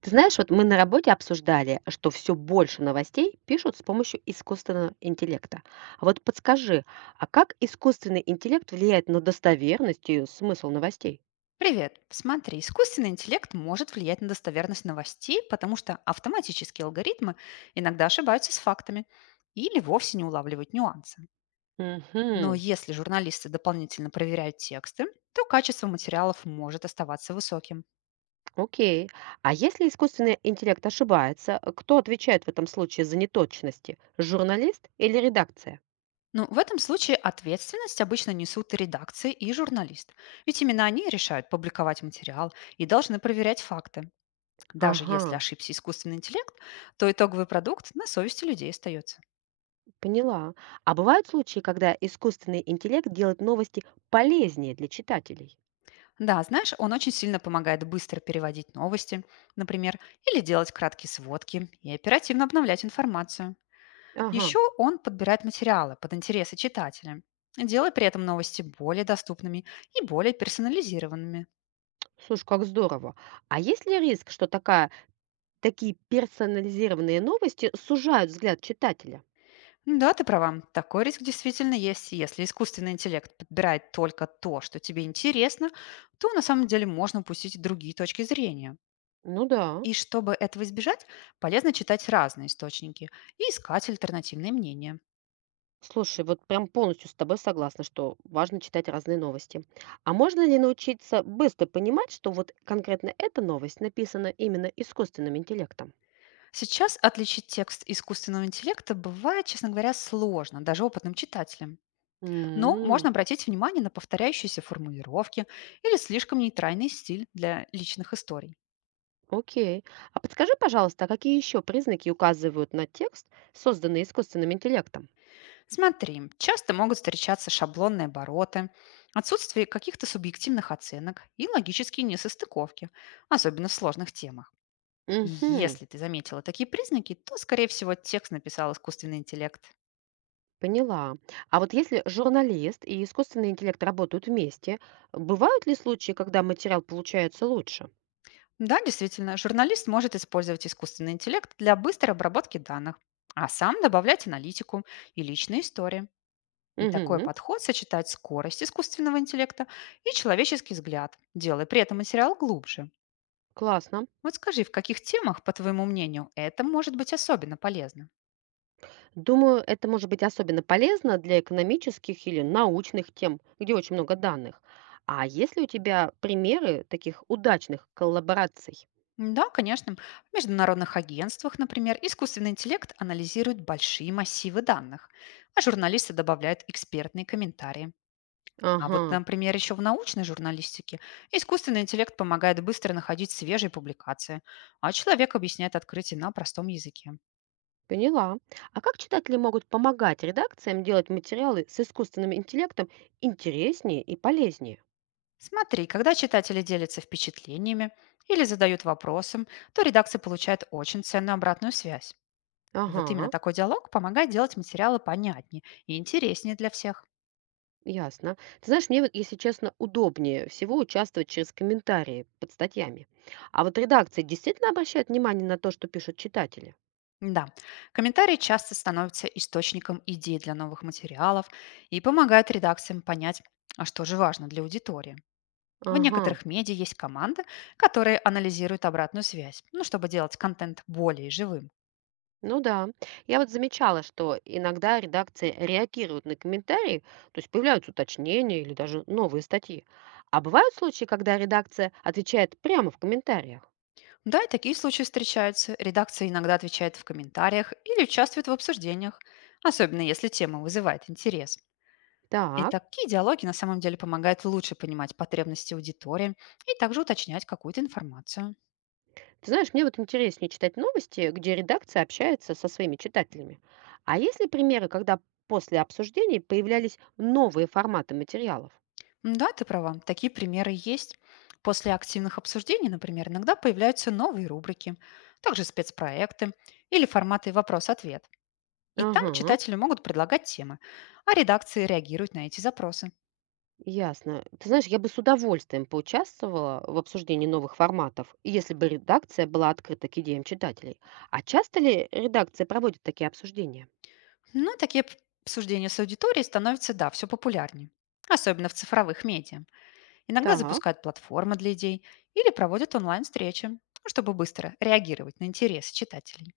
Ты знаешь, вот мы на работе обсуждали, что все больше новостей пишут с помощью искусственного интеллекта. А вот подскажи, а как искусственный интеллект влияет на достоверность и смысл новостей? Привет. Смотри, искусственный интеллект может влиять на достоверность новостей, потому что автоматические алгоритмы иногда ошибаются с фактами или вовсе не улавливают нюансы. Но Угу, если журналисты дополнительно проверяют тексты, то качество материалов может оставаться высоким. окей. А если искусственный интеллект ошибается, кто отвечает в этом случае за неточности? Журналист или редакция? Но в этом случае ответственность обычно несут и редакции, и журналист. Ведь именно они решают публиковать материал и должны проверять факты. Даже Ага, если ошибся искусственный интеллект, то итоговый продукт на совести людей остается. поняла. А бывают случаи, когда искусственный интеллект делает новости полезнее для читателей? Да, знаешь, он очень сильно помогает быстро переводить новости, например, или делать краткие сводки и оперативно обновлять информацию. Ага. Еще он подбирает материалы под интересы читателя, делая при этом новости более доступными и более персонализированными. Слушай, как здорово. А есть ли риск, что такая, такие персонализированные новости сужают взгляд читателя? Ну да, ты права, такой риск действительно есть. Если искусственный интеллект подбирает только то, что тебе интересно, то на самом деле можно упустить другие точки зрения. Ну да. И чтобы этого избежать, полезно читать разные источники и искать альтернативные мнения. Слушай, вот прям полностью с тобой согласна, что важно читать разные новости. А можно ли научиться быстро понимать, что вот конкретно эта новость написана именно искусственным интеллектом? Сейчас отличить текст искусственного интеллекта бывает, честно говоря, сложно, даже опытным читателям. Но М, можно обратить внимание на повторяющиеся формулировки или слишком нейтральный стиль для личных историй. окей. А подскажи, пожалуйста, а какие еще признаки указывают на текст, созданный искусственным интеллектом? Смотри, часто могут встречаться шаблонные обороты, отсутствие каких-то субъективных оценок и логические несостыковки, особенно в сложных темах. И Угу. если ты заметила такие признаки, то, скорее всего, текст написал искусственный интеллект. Поняла. А вот если журналист и искусственный интеллект работают вместе, бывают ли случаи, когда материал получается лучше? Да, действительно, журналист может использовать искусственный интеллект для быстрой обработки данных, а сам добавлять аналитику и личные истории. И такой Угу, подход сочетает скорость искусственного интеллекта и человеческий взгляд, делая при этом материал глубже. классно. Вот скажи, в каких темах, по твоему мнению, это может быть особенно полезно? Думаю, это может быть особенно полезно для экономических или научных тем, где очень много данных. А есть ли у тебя примеры таких удачных коллабораций? Да, конечно. В международных агентствах, например, искусственный интеллект анализирует большие массивы данных, а журналисты добавляют экспертные комментарии. А вот, Ага, например, еще в научной журналистике искусственный интеллект помогает быстро находить свежие публикации, а человек объясняет открытие на простом языке. поняла. А как читатели могут помогать редакциям делать материалы с искусственным интеллектом интереснее и полезнее? Смотри, когда читатели делятся впечатлениями или задают вопросом, то редакция получает очень ценную обратную связь. И вот именно Ага. такой диалог помогает делать материалы понятнее и интереснее для всех. Ясно. Ты знаешь, мне вот, если честно, удобнее всего участвовать через комментарии под статьями. А вот редакция действительно обращает внимание на то, что пишут читатели? Да, комментарии часто становятся источником идей для новых материалов и помогают редакциям понять, а что же важно для аудитории. В Ага, некоторых медиа есть команды, которые анализируют обратную связь, ну, чтобы делать контент более живым. ну да. Я вот замечала, что иногда редакции реагируют на комментарии, то есть появляются уточнения или даже новые статьи. А бывают случаи, когда редакция отвечает прямо в комментариях? Да, и такие случаи встречаются. Редакция иногда отвечает в комментариях или участвует в обсуждениях, особенно если тема вызывает интерес. И Так. такие диалоги на самом деле помогают лучше понимать потребности аудитории и также уточнять какую-то информацию. Ты знаешь, мне вот интереснее читать новости, где редакция общается со своими читателями. А есть ли примеры, когда после обсуждений появлялись новые форматы материалов? М, да, ты права, такие примеры есть. После активных обсуждений, например, иногда появляются новые рубрики, также спецпроекты или форматы вопрос-ответ. И там Ага, читатели могут предлагать темы, а редакции реагируют на эти запросы. ясно. Ты знаешь, я бы с удовольствием поучаствовала в обсуждении новых форматов, если бы редакция была открыта к идеям читателей. А часто ли редакция проводит такие обсуждения? Ну и такие п- Обсуждения с аудиторией становятся, да, все популярнее. Особенно в цифровых медиа. Иногда Так. запускают платформы для идей или проводят онлайн-встречи, ну, чтобы быстро реагировать на интересы читателей.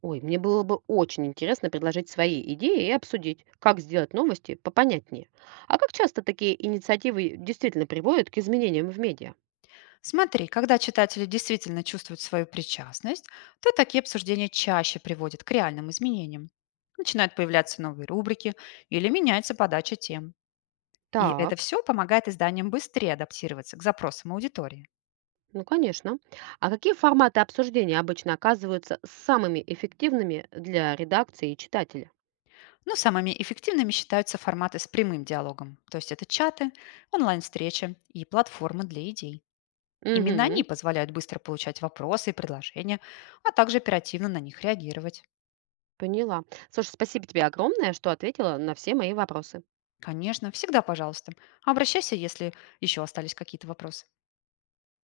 Ой, мне было бы очень интересно предложить свои идеи и обсудить, как сделать новости попонятнее. А как часто такие инициативы действительно приводят к изменениям в медиа? Смотри, когда читатели действительно чувствуют свою причастность, то такие обсуждения чаще приводят к реальным изменениям. Начинают появляться новые рубрики или меняется подача тем. И это Так, все помогает изданиям быстрее адаптироваться к запросам аудитории. ну конечно. А какие форматы обсуждения обычно оказываются самыми эффективными для редакции и читателя? Но самыми эффективными считаются форматы с прямым диалогом, то есть это чаты, онлайн-встречи и платформы для идей. Именно они Угу, позволяют быстро получать вопросы и предложения, а также оперативно на них реагировать. поняла. Слушай, спасибо тебе огромное, что ответила на все мои вопросы. Конечно, всегда пожалуйста. Обращайся, если еще остались какие-то вопросы.